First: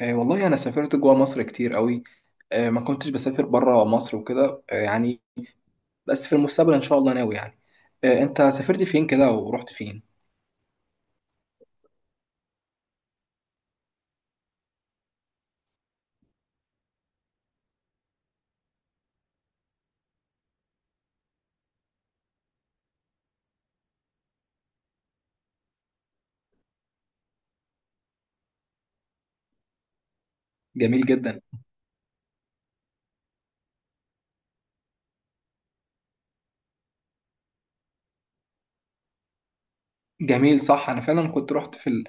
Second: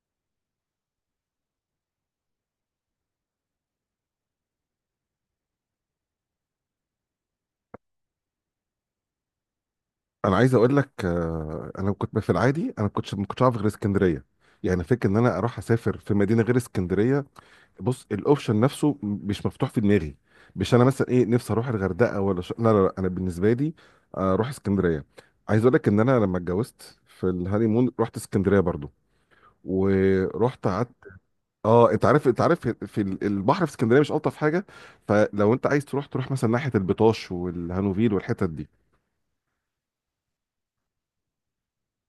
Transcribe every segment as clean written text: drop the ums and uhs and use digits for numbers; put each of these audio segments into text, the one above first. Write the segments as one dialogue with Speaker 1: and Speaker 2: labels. Speaker 1: والله أنا سافرت جوا مصر كتير قوي. ما كنتش بسافر برا مصر وكده، يعني بس في المستقبل إن شاء الله ناوي يعني. أنت سافرت فين كده ورحت فين؟
Speaker 2: انا عايز اقول لك، انا كنت في العادي، انا كنت ما كنتش عارف غير اسكندريه. يعني فكره ان انا اروح اسافر في مدينه غير اسكندريه. بص الاوبشن نفسه مش مفتوح في دماغي. مش انا مثلا ايه نفسي اروح الغردقه ولا لا لا لا، انا بالنسبه لي اروح اسكندريه. عايز اقول لك ان انا لما اتجوزت في الهانيمون رحت اسكندريه برضو ورحت قعدت.
Speaker 1: جميل جدا.
Speaker 2: اه، انت عارف، في البحر في اسكندريه مش الطف حاجه؟ فلو انت عايز تروح، تروح مثلا ناحيه البطاش والهانوفيل والحتت دي.
Speaker 1: جميل صح، انا فعلا كنت رحت في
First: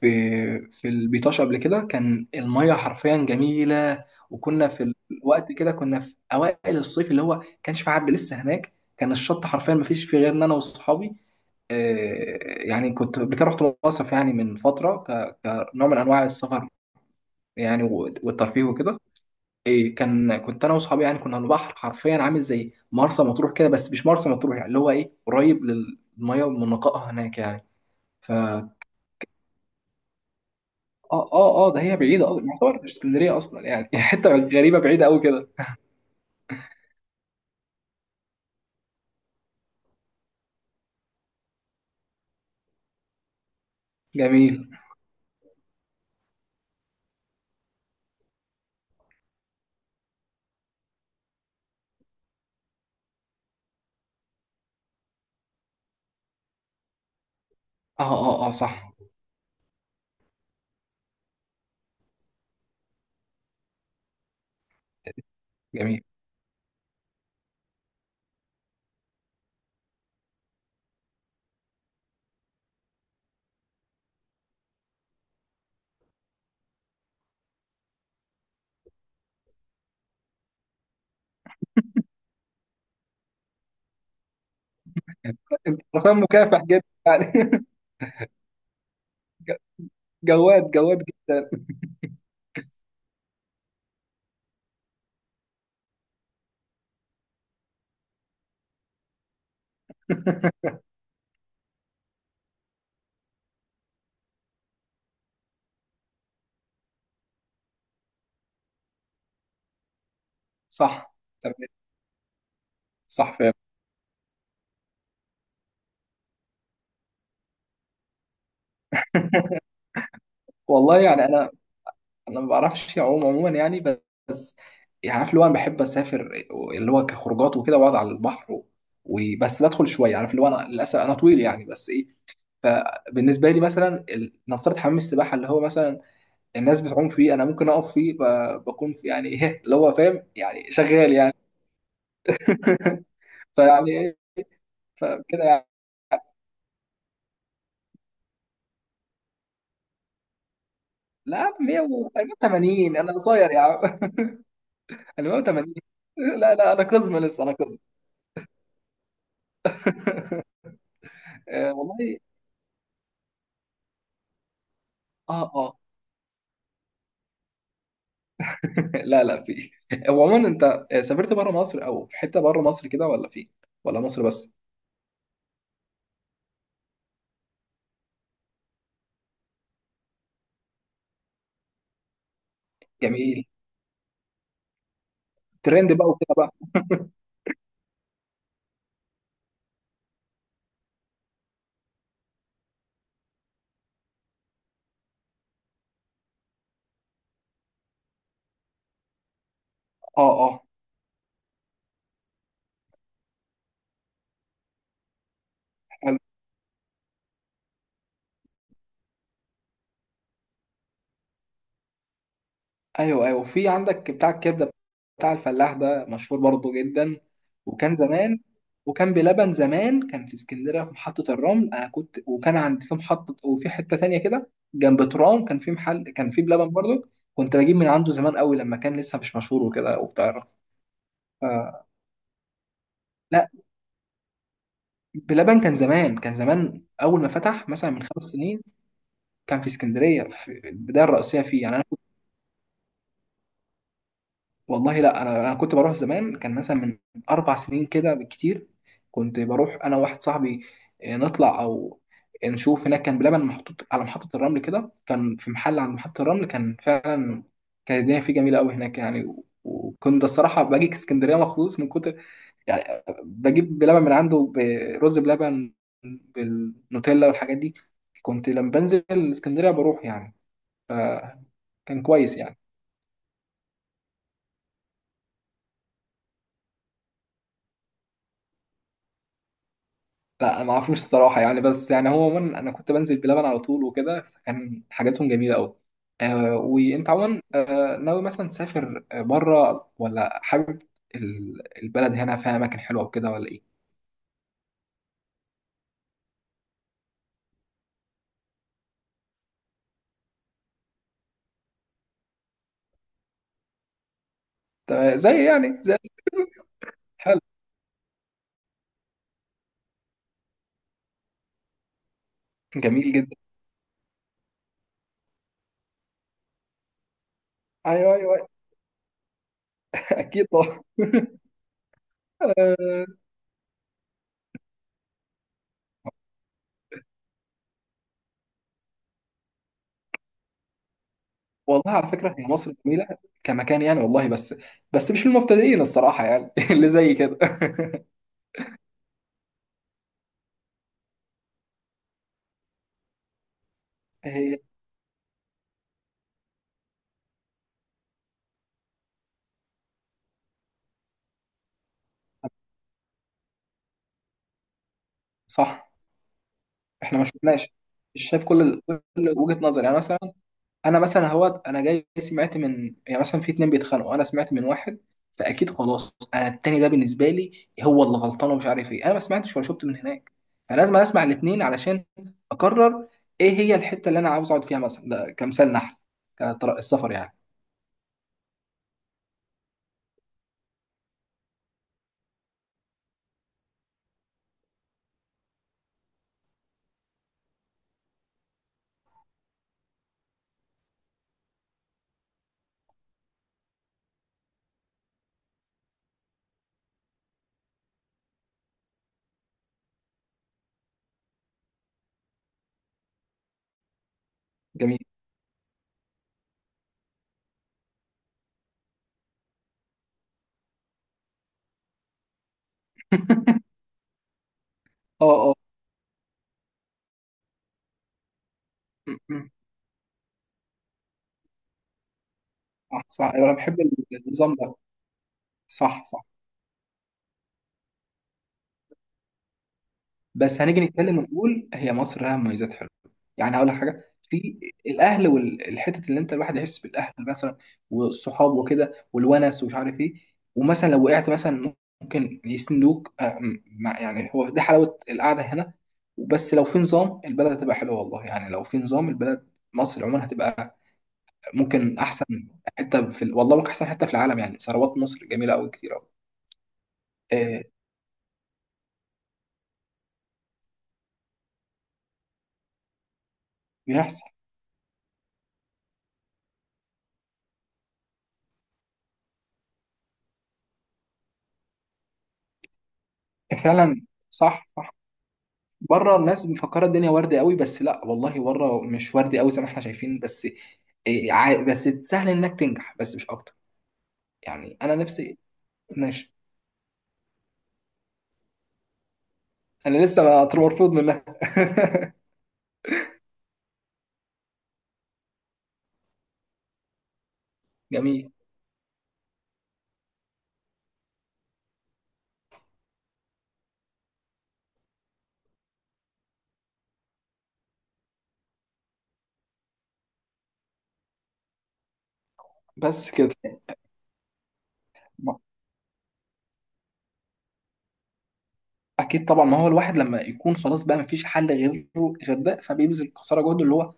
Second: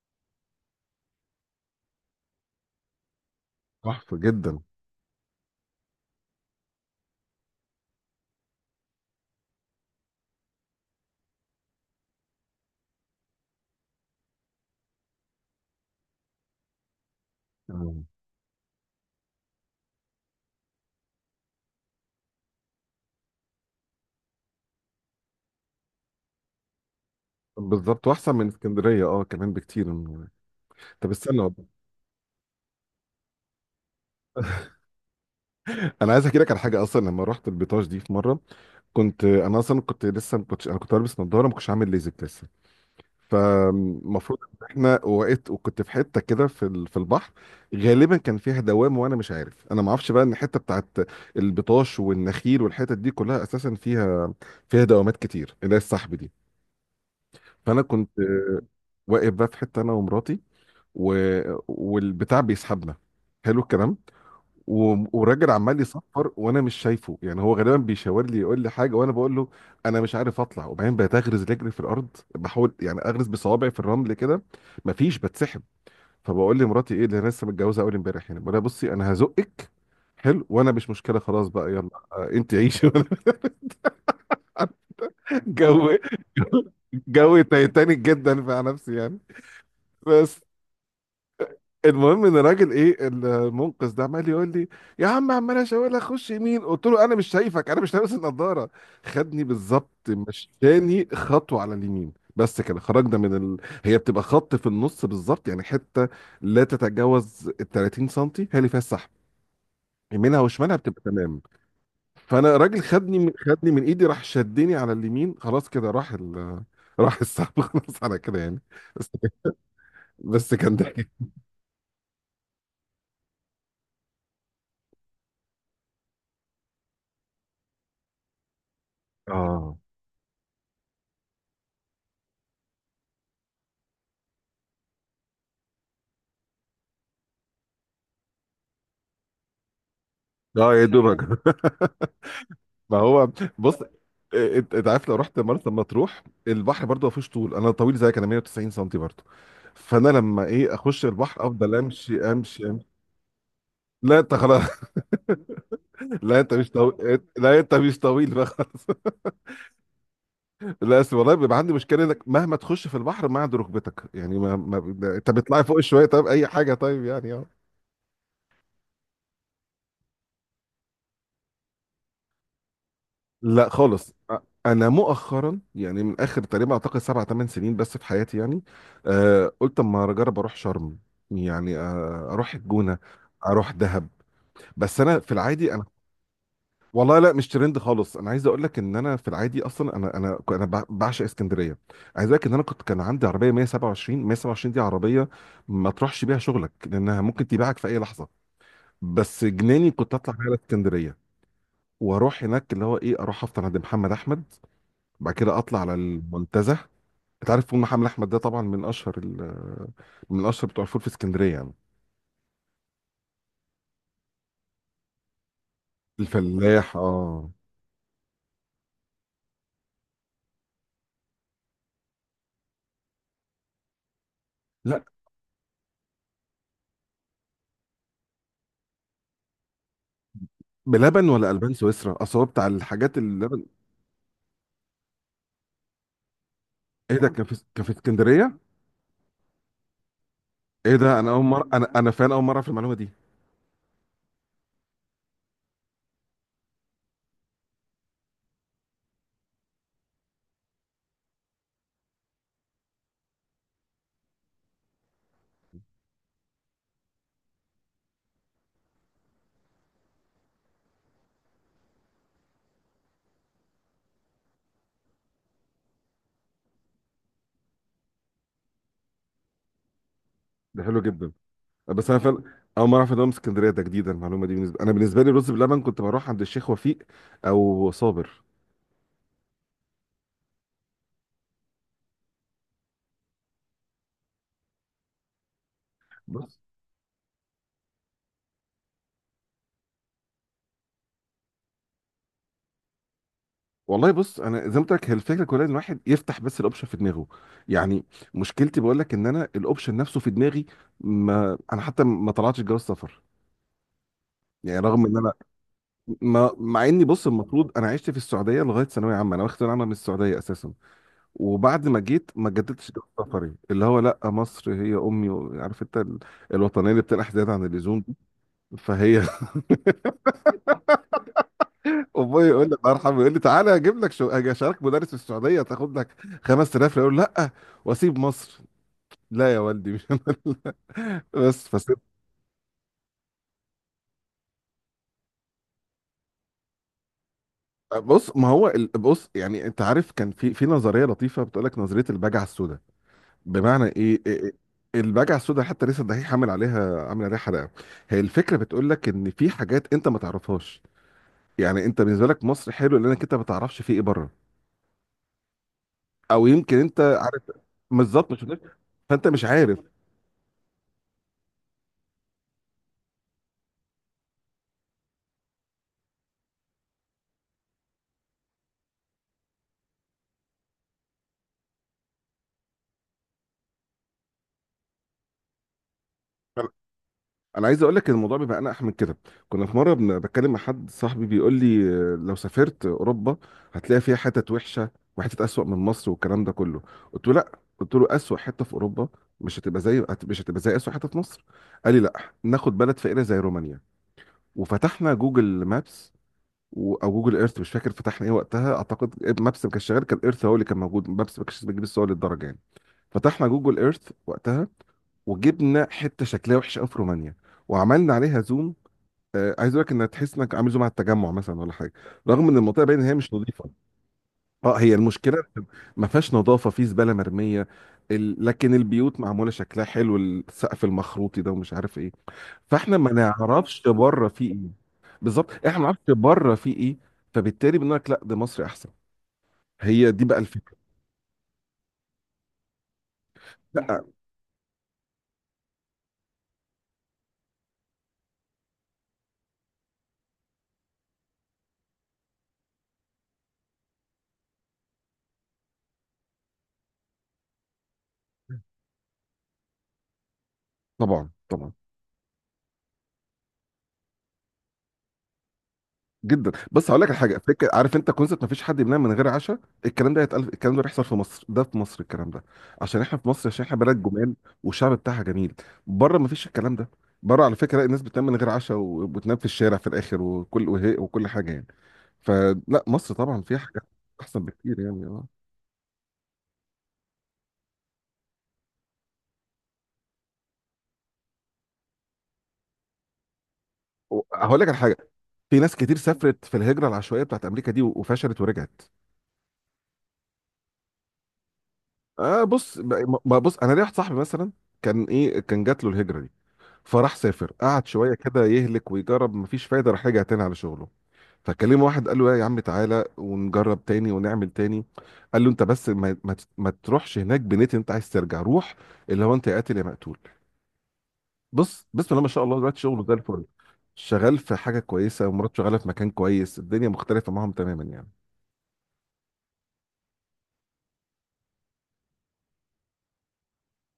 Speaker 1: في البيطاش قبل كده، كان الميه حرفيا جميله
Speaker 2: تحفه جدا.
Speaker 1: وكنا في الوقت كده كنا في اوائل الصيف اللي هو كانش في حد لسه هناك، كان الشط حرفيا ما فيش فيه غير انا واصحابي. يعني كنت قبل كده رحت مصيف يعني من فتره، كنوع من انواع السفر يعني
Speaker 2: آه.
Speaker 1: والترفيه وكده. إيه كان، كنت انا واصحابي يعني كنا على البحر حرفيا عامل زي مرسى مطروح كده، بس مش مرسى مطروح يعني اللي هو ايه قريب للميه ومن نقائها هناك يعني.
Speaker 2: بالظبط، واحسن من اسكندريه كمان بكتير. طب
Speaker 1: اه
Speaker 2: استنى والله.
Speaker 1: اه اه، ده هي بعيدة اصلا يعتبر مش اسكندرية اصلا يعني حتة غريبة بعيدة قوي كده.
Speaker 2: انا عايز احكي لك على حاجه، اصلا لما رحت البيطاش دي في مره، كنت انا اصلا كنت لسه، ما كنتش انا كنت لابس نظاره، ما كنتش عامل ليزك لسه. فالمفروض ان
Speaker 1: جميل.
Speaker 2: احنا وقت وكنت في حته كده في في البحر، غالبا كان فيها دوام وانا مش عارف. انا ما اعرفش بقى ان الحته بتاعت البطاش والنخيل والحتت دي كلها اساسا فيها دوامات كتير اللي هي السحب دي. فانا
Speaker 1: اه
Speaker 2: كنت
Speaker 1: اه اه صح.
Speaker 2: واقف بقى في حته انا ومراتي و... والبتاع بيسحبنا. حلو الكلام. والراجل عمال
Speaker 1: جميل.
Speaker 2: يصفر وانا مش شايفه، يعني هو غالبا بيشاور لي يقول لي حاجه، وانا بقول له انا مش عارف اطلع. وبعدين بقيت اغرز رجلي في الارض، بحاول يعني اغرز بصوابعي في الرمل كده، مفيش، بتسحب. فبقول لمراتي، ايه اللي انا لسه متجوزه اول امبارح يعني، بقول لها بصي انا هزقك. حلو. وانا مش مشكله، خلاص بقى يلا انت عيشي.
Speaker 1: انت
Speaker 2: جو
Speaker 1: رقم مكافح جدا يعني
Speaker 2: جو تايتانيك جدا مع نفسي يعني.
Speaker 1: ج-
Speaker 2: بس.
Speaker 1: جواد جواد جدا.
Speaker 2: المهم ان الراجل، ايه، المنقذ ده عمال يقول لي، يا عم، عمال اشاور لك خش يمين. قلت له انا مش شايفك، انا مش لابس النضاره. خدني بالظبط، مشاني خطوه على اليمين، بس كده خرجنا من هي بتبقى خط في النص بالظبط، يعني حته لا تتجاوز ال 30 سم هي اللي فيها السحب، يمينها وشمالها بتبقى
Speaker 1: صح.
Speaker 2: تمام.
Speaker 1: تمام.
Speaker 2: فانا الراجل،
Speaker 1: صح فاهم.
Speaker 2: خدني من ايدي، راح شدني على اليمين، خلاص كده راح راح السحب. خلاص على كده يعني. بس بس كان
Speaker 1: والله
Speaker 2: ضحك.
Speaker 1: يعني انا، ما بعرفش اعوم عموما يعني بس. يعني عارف اللي هو انا بحب اسافر، اللي هو كخروجات وكده واقعد على البحر وبس
Speaker 2: اه
Speaker 1: بدخل شويه، عارف اللي هو انا للاسف انا طويل يعني بس ايه. فبالنسبه لي مثلا نفترض حمام السباحه اللي هو مثلا الناس بتعوم فيه، انا ممكن اقف فيه بكون في يعني ايه اللي هو فاهم يعني
Speaker 2: اه، يا
Speaker 1: شغال
Speaker 2: دوبك.
Speaker 1: يعني.
Speaker 2: ما هو بص،
Speaker 1: فيعني ايه.
Speaker 2: انت عارف، لو رحت
Speaker 1: فكده يعني.
Speaker 2: مرسى مطروح البحر برضه ما فيهوش طول، انا طويل زيك، انا 190 سم برضه. فانا لما، ايه، اخش
Speaker 1: لا يا
Speaker 2: البحر
Speaker 1: عم،
Speaker 2: افضل
Speaker 1: 100
Speaker 2: امشي امشي امشي.
Speaker 1: 180 انا قصير يا عم
Speaker 2: لا انت خلاص.
Speaker 1: انا 180.
Speaker 2: لا انت
Speaker 1: لا
Speaker 2: مش
Speaker 1: لا، انا
Speaker 2: طويل
Speaker 1: قزم لسه انا
Speaker 2: لا انت
Speaker 1: قزم.
Speaker 2: مش طويل بقى خلاص. لا أصل والله بيبقى عندي
Speaker 1: آه
Speaker 2: مشكله انك
Speaker 1: والله.
Speaker 2: مهما تخش في البحر ما عند ركبتك يعني ما, ما... انت
Speaker 1: اه
Speaker 2: بتطلعي
Speaker 1: اه.
Speaker 2: فوق شويه طيب، اي حاجه طيب يعني.
Speaker 1: لا لا في. هو عموما انت سافرت بره مصر او في حته بره مصر كده ولا فين؟
Speaker 2: لا
Speaker 1: ولا
Speaker 2: خالص،
Speaker 1: مصر بس؟
Speaker 2: انا مؤخرا يعني من اخر تقريبا اعتقد 7 8 سنين بس في حياتي يعني. قلت اما اجرب اروح شرم، يعني اروح الجونه،
Speaker 1: جميل.
Speaker 2: اروح دهب. بس انا في العادي انا.
Speaker 1: ترند بقى وكده بقى.
Speaker 2: والله لا، مش ترند خالص. انا عايز اقول لك ان انا في العادي اصلا، انا بعشق اسكندريه. عايز اقول لك ان انا كان عندي عربيه 127، 127 دي عربيه ما تروحش بيها شغلك لانها ممكن تبيعك في اي لحظه. بس جناني كنت
Speaker 1: اه
Speaker 2: اطلع بيها على
Speaker 1: اه.
Speaker 2: اسكندريه، واروح هناك اللي هو، ايه، اروح افطر عند محمد احمد، بعد كده اطلع على المنتزه. انت عارف فول محمد احمد ده طبعا من اشهر بتوع الفول في اسكندريه يعني.
Speaker 1: ايوه ايوه، في عندك بتاع الكبده، بتاع الفلاح ده مشهور برضو
Speaker 2: الفلاح،
Speaker 1: جدا.
Speaker 2: اه.
Speaker 1: وكان زمان. وكان بلبن زمان كان في اسكندريه في محطه الرمل، انا كنت وكان عند في محطه، وفي حته تانية كده
Speaker 2: لا،
Speaker 1: جنب ترام كان في محل كان في بلبن برضو. كنت بجيب من عنده زمان قوي لما كان لسه مش مشهور وكده وبتعرف.
Speaker 2: بلبن
Speaker 1: ف-
Speaker 2: ولا البان سويسرا، اصل هو بتاع الحاجات اللي
Speaker 1: لا.
Speaker 2: لبن.
Speaker 1: بلبن كان زمان، كان زمان
Speaker 2: ايه
Speaker 1: اول
Speaker 2: ده،
Speaker 1: ما فتح
Speaker 2: كان في
Speaker 1: مثلا من خمس
Speaker 2: اسكندريه؟
Speaker 1: سنين، كان في اسكندريه في
Speaker 2: ايه
Speaker 1: البدايه
Speaker 2: ده، انا
Speaker 1: الرئيسيه
Speaker 2: اول
Speaker 1: فيه
Speaker 2: مره،
Speaker 1: يعني.
Speaker 2: انا فعلا اول مره اعرف المعلومه دي.
Speaker 1: والله لا، انا كنت بروح زمان كان مثلا من اربع سنين كده بالكتير، كنت بروح انا وواحد صاحبي. نطلع او نشوف هناك. كان بلبن محطوط على محطة الرمل كده، كان في محل عند محطة الرمل كان فعلا، كانت الدنيا فيه جميلة قوي هناك يعني وكنت الصراحة باجي اسكندرية مخصوص من كتر يعني، بجيب بلبن من عنده. برز بلبن بالنوتيلا والحاجات دي كنت لما بنزل اسكندرية بروح يعني.
Speaker 2: ده حلو جدا.
Speaker 1: فكان
Speaker 2: بس انا
Speaker 1: كويس
Speaker 2: فعلا
Speaker 1: يعني.
Speaker 2: اول مره اعرف ان هو من اسكندريه، ده جديده المعلومه دي. انا، بالنسبه لي رز بلبن كنت بروح عند الشيخ وفيق او صابر.
Speaker 1: لا، ما اعرفوش الصراحه يعني، بس يعني هو عموما انا كنت بنزل بلبن على طول وكده، فكان حاجاتهم جميله قوي. آه، وانت عموما ناوي مثلا تسافر بره ولا حابب البلد هنا فيها اماكن حلوه وكده ولا ايه؟
Speaker 2: والله بص، انا زي ما قلت لك، هي الفكره كلها ان الواحد يفتح بس الاوبشن في دماغه. يعني مشكلتي بقول لك ان انا الاوبشن نفسه في دماغي، ما انا حتى ما طلعتش جواز سفر. يعني
Speaker 1: طب
Speaker 2: رغم ان انا،
Speaker 1: زي يعني زي.
Speaker 2: ما، مع اني بص،
Speaker 1: حلو.
Speaker 2: المفروض انا عشت في السعوديه لغايه ثانويه عامه، انا واخد ثانويه عامه من السعوديه اساسا. وبعد ما جيت ما جددتش
Speaker 1: جميل
Speaker 2: جواز
Speaker 1: جدا.
Speaker 2: سفري، اللي هو لا، مصر هي امي، عارف انت الوطنيه اللي بتنقح زياده عن اللزوم
Speaker 1: ايوه
Speaker 2: دي.
Speaker 1: ايوه، أيوة.
Speaker 2: فهي
Speaker 1: اكيد طبعا.
Speaker 2: ابويا يقول لي، الله
Speaker 1: آه
Speaker 2: يرحمه، يقول لي تعالى اجيب لك، شو، اجي اشارك مدرس في السعوديه تاخد لك 5000. يقول لا، واسيب مصر؟ لا يا والدي مش انا. اللي- بس
Speaker 1: والله،
Speaker 2: فسيب.
Speaker 1: على فكره هي مصر جميله كمكان يعني والله، بس بس مش للمبتدئين الصراحه يعني اللي زي كده
Speaker 2: بص، ما هو بص يعني، انت عارف كان في نظريه لطيفه بتقول لك نظريه البجعه السوداء. بمعنى ايه؟ إيه؟
Speaker 1: هي
Speaker 2: البجعه السوداء حتى لسه الدحيح عامل عليها، حلقه. هي الفكره بتقول لك ان في حاجات انت ما تعرفهاش. يعني انت بالنسبه لك مصر حلو لانك انت ما تعرفش في ايه بره،
Speaker 1: صح.
Speaker 2: او يمكن انت
Speaker 1: احنا ما
Speaker 2: عارف
Speaker 1: شفناش. مش
Speaker 2: بالظبط مش
Speaker 1: شايف كل
Speaker 2: فانت
Speaker 1: كل
Speaker 2: مش
Speaker 1: وجهة
Speaker 2: عارف.
Speaker 1: نظر يعني. مثلا انا مثلا هو انا جاي سمعت من يعني مثلا في اتنين بيتخانقوا، انا سمعت من واحد، فاكيد خلاص انا التاني ده بالنسبه لي هو اللي غلطان ومش عارف ايه، انا ما سمعتش ولا شفت من هناك، فلازم اسمع الاتنين علشان اقرر ايه هي الحته اللي انا عاوز اقعد فيها مثلا. ده كمثال نحل كطرق السفر يعني.
Speaker 2: انا عايز اقول لك الموضوع بيبقى انقح من كده. كنا في مره بتكلم مع حد صاحبي بيقول لي، لو سافرت اوروبا هتلاقي فيها حتت وحشه وحتت اسوأ من مصر والكلام ده كله. قلت له لا. قلت له اسوأ حته في اوروبا مش هتبقى زي، مش هتبقى زي اسوأ حته في مصر. قال لي لا، ناخد بلد فقيره زي رومانيا. وفتحنا جوجل مابس، او جوجل ايرث، مش فاكر فتحنا ايه وقتها، اعتقد مابس ما كانش شغال، كان ايرث هو اللي كان موجود، مابس ما كانش بتجيب الصور للدرجه يعني. فتحنا جوجل ايرث وقتها،
Speaker 1: جميل.
Speaker 2: وجبنا حته شكلها وحش قوي في رومانيا، وعملنا عليها زوم. عايز اقول لك، انك تحس انك عامل زوم على التجمع مثلا ولا حاجه، رغم ان المنطقه باين ان هي مش نظيفه. اه، هي
Speaker 1: اه
Speaker 2: المشكله،
Speaker 1: اه.
Speaker 2: ما فيهاش نظافه، في زباله مرميه لكن البيوت معموله
Speaker 1: م.
Speaker 2: شكلها حلو، السقف المخروطي ده، ومش عارف ايه. فاحنا
Speaker 1: صح
Speaker 2: ما
Speaker 1: صح، ايوه انا بحب
Speaker 2: نعرفش بره في
Speaker 1: النظام
Speaker 2: ايه.
Speaker 1: ده.
Speaker 2: بالظبط، احنا ما نعرفش
Speaker 1: صح صح.
Speaker 2: بره في ايه، فبالتالي بنقول لك لا، ده مصري احسن. هي دي بقى
Speaker 1: بس
Speaker 2: الفكره.
Speaker 1: هنيجي نتكلم ونقول هي مصر لها مميزات حلوه يعني. هقول لك حاجه
Speaker 2: لا،
Speaker 1: في الاهل والحته اللي انت الواحد يحس بالاهل مثلا، والصحاب وكده والونس ومش عارف ايه، ومثلا لو وقعت مثلا ممكن يسندوك، يعني هو ده حلاوه القعده هنا. بس لو في نظام البلد هتبقى حلوه والله يعني، لو في نظام البلد مصر عموما هتبقى
Speaker 2: طبعا طبعا
Speaker 1: ممكن احسن حته في والله ممكن احسن حته في العالم يعني، ثروات مصر جميله قوي كتير قوي.
Speaker 2: جدا. بس هقول لك على حاجه،
Speaker 1: آه،
Speaker 2: فكره، عارف انت كونسبت ما فيش حد بينام من غير عشاء، الكلام ده هيتقال؟ الكلام ده بيحصل في مصر، ده في مصر الكلام ده، عشان احنا في مصر، عشان احنا بلد
Speaker 1: بيحصل.
Speaker 2: جمال والشعب بتاعها جميل. بره ما فيش الكلام ده. بره، على فكره، الناس بتنام من غير عشاء، وبتنام في الشارع في الاخر، وكل، وهي، وكل حاجه يعني. فلا، مصر طبعا فيها حاجات
Speaker 1: فعلا
Speaker 2: احسن
Speaker 1: صح
Speaker 2: بكتير
Speaker 1: صح.
Speaker 2: يعني اه.
Speaker 1: بره الناس مفكره الدنيا ورد قوي، بس لا والله بره مش ورد قوي زي ما احنا شايفين بس. بس سهل انك تنجح بس مش اكتر
Speaker 2: هقول لك على
Speaker 1: يعني. انا
Speaker 2: حاجه،
Speaker 1: نفسي.
Speaker 2: في ناس كتير
Speaker 1: ماشي.
Speaker 2: سافرت في الهجره العشوائيه بتاعت امريكا دي و- وفشلت ورجعت.
Speaker 1: انا لسه مرفوض منها
Speaker 2: اه، بص، ب- ما بص، انا ليا واحد صاحبي مثلا، كان، ايه، كان جات له الهجره دي، فراح سافر قعد شويه
Speaker 1: جميل.
Speaker 2: كده، يهلك ويجرب، مفيش فايده، راح رجع تاني على شغله. فكلمه واحد قال له يا عم تعالى ونجرب تاني ونعمل تاني. قال له انت بس ما تروحش هناك بنيت، انت عايز ترجع روح. اللي هو انت يا قاتل يا مقتول. بص، بسم الله ما شاء الله، دلوقتي شغله
Speaker 1: بس
Speaker 2: زي الفل،
Speaker 1: كده.
Speaker 2: شغال في حاجه كويسه
Speaker 1: ما-
Speaker 2: ومراته شغاله في مكان كويس، الدنيا مختلفه معاهم تماما يعني.
Speaker 1: اكيد طبعا، ما هو الواحد لما يكون خلاص بقى مفيش حل غيره غير ده، فبيبذل قصارى جهده اللي هو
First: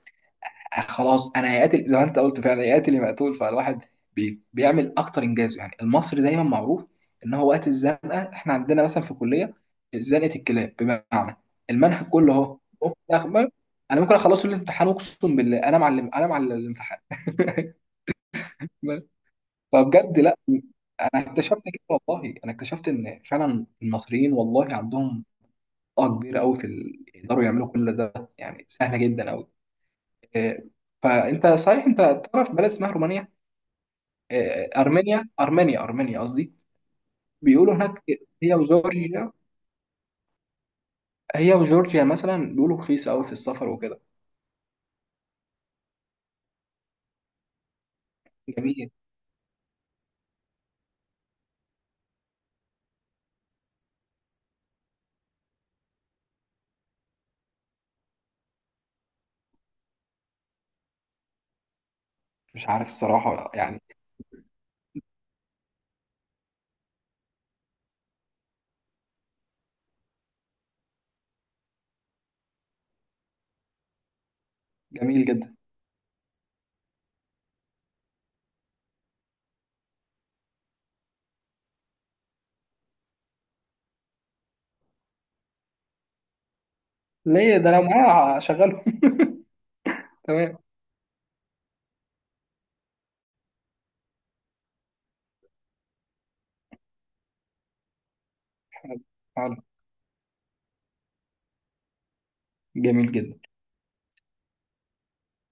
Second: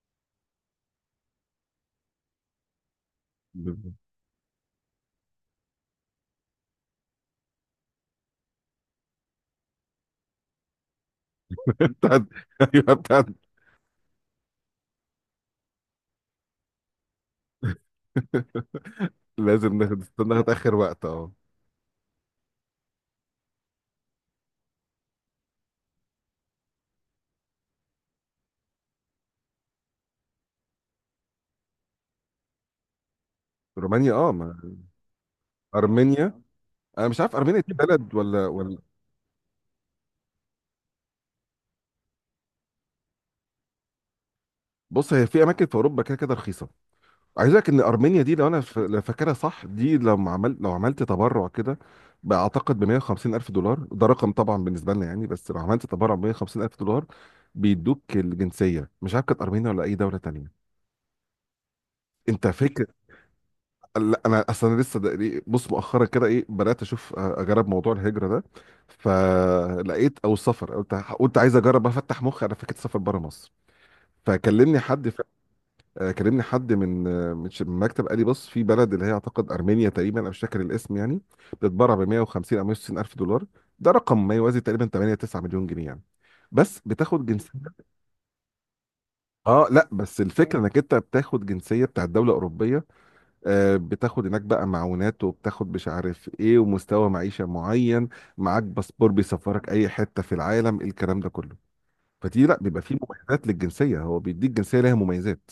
Speaker 1: خلاص. انا هيقاتل زي ما انت قلت، فعلا هيقاتل يا مقتول، فالواحد
Speaker 2: بالظبط.
Speaker 1: بيعمل اكتر انجازه يعني، المصري دايما معروف ان هو وقت الزنقه. احنا عندنا مثلا في الكليه زنقه الكلاب، بمعنى المنهج
Speaker 2: بتاعت،
Speaker 1: كله اهو، أقوم
Speaker 2: ايوه، بتاعت،
Speaker 1: أخبر انا ممكن اخلصه الامتحان، اقسم بالله انا معلم انا معلم الامتحان
Speaker 2: لازم ناخد،
Speaker 1: فبجد
Speaker 2: استنى،
Speaker 1: لا،
Speaker 2: ناخد اخر وقت
Speaker 1: انا
Speaker 2: اه.
Speaker 1: اكتشفت كده، والله انا اكتشفت ان فعلا المصريين والله عندهم طاقه كبيره قوي في يقدروا يعملوا كل ده يعني، سهله جدا قوي. آه، فانت صحيح انت تعرف بلد اسمها رومانيا؟
Speaker 2: رومانيا، اه،
Speaker 1: آه،
Speaker 2: ما،
Speaker 1: ارمينيا ارمينيا
Speaker 2: ارمينيا.
Speaker 1: قصدي.
Speaker 2: انا مش عارف ارمينيا
Speaker 1: بيقولوا
Speaker 2: دي
Speaker 1: هناك،
Speaker 2: بلد ولا
Speaker 1: هي
Speaker 2: ولا
Speaker 1: وجورجيا، هي وجورجيا مثلا بيقولوا رخيصه قوي في السفر وكده.
Speaker 2: بص، هي في اماكن في اوروبا كده كده رخيصه. عايز اقول لك ان ارمينيا دي، لو انا
Speaker 1: جميل.
Speaker 2: لو فاكرها صح دي، لو عملت، تبرع كده بقى، اعتقد ب 150 الف دولار. ده رقم طبعا بالنسبه لنا يعني. بس لو عملت تبرع ب 150 الف دولار، بيدوك الجنسيه. مش عارف كانت ارمينيا ولا اي دوله تانيه، انت
Speaker 1: مش
Speaker 2: فاكر؟
Speaker 1: عارف الصراحه يعني.
Speaker 2: لا انا اصلا لسه ده، بص مؤخرا كده، ايه، بدات اشوف، اجرب موضوع الهجره ده، فلقيت، او السفر، قلت عايز اجرب افتح مخي على فكره سفر بره مصر. فكلمني حد
Speaker 1: جميل جدا.
Speaker 2: كلمني حد من، من المكتب. قال لي بص، في بلد اللي هي اعتقد ارمينيا تقريبا، انا مش فاكر الاسم يعني، بتتباع ب 150 او 160 الف دولار. ده رقم ما يوازي تقريبا 8 9 مليون جنيه يعني، بس بتاخد جنسيه.
Speaker 1: ليه ده لو معايا هشغله.
Speaker 2: اه لا، بس الفكره
Speaker 1: تمام.
Speaker 2: انك انت بتاخد جنسيه بتاعت دوله اوروبيه، بتاخد هناك بقى معونات، وبتاخد مش عارف ايه، ومستوى معيشة معين. معاك
Speaker 1: حلو.
Speaker 2: باسبور
Speaker 1: حلو.
Speaker 2: بيسفرك اي حتة في العالم، الكلام ده كله. فدي لا، بيبقى فيه
Speaker 1: جميل جدا.
Speaker 2: مميزات للجنسية، هو بيديك جنسية ليها مميزات.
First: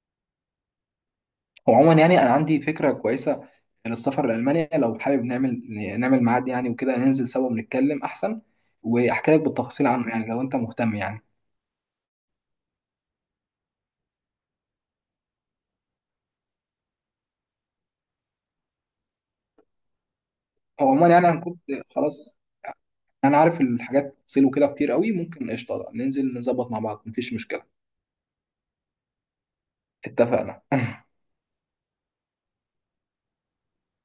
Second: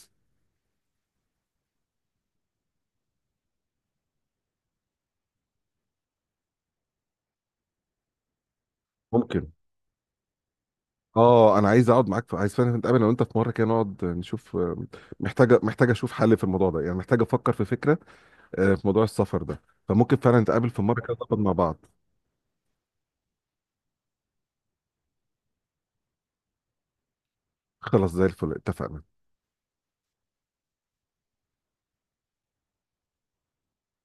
Speaker 1: وعموما يعني انا عندي فكره كويسه للسفر لالمانيا، لو حابب نعمل نعمل ميعاد يعني وكده، ننزل سوا ونتكلم احسن واحكي لك
Speaker 2: ممكن.
Speaker 1: بالتفاصيل عنه يعني، لو انت مهتم يعني.
Speaker 2: اه، انا عايز اقعد معاك، عايز فعلا نتقابل، لو انت في مره كده نقعد نشوف، محتاجه اشوف حل في الموضوع ده يعني، محتاجه افكر في فكره في موضوع السفر ده. فممكن فعلا نتقابل في
Speaker 1: هو
Speaker 2: مره
Speaker 1: عموما
Speaker 2: كده
Speaker 1: يعني
Speaker 2: نقعد
Speaker 1: انا
Speaker 2: مع
Speaker 1: كنت
Speaker 2: بعض.
Speaker 1: خلاص. انا عارف الحاجات سيلو كده كتير قوي، ممكن قشطه ننزل نظبط مع بعض مفيش مشكله.
Speaker 2: خلاص زي الفل، اتفقنا.
Speaker 1: اتفقنا.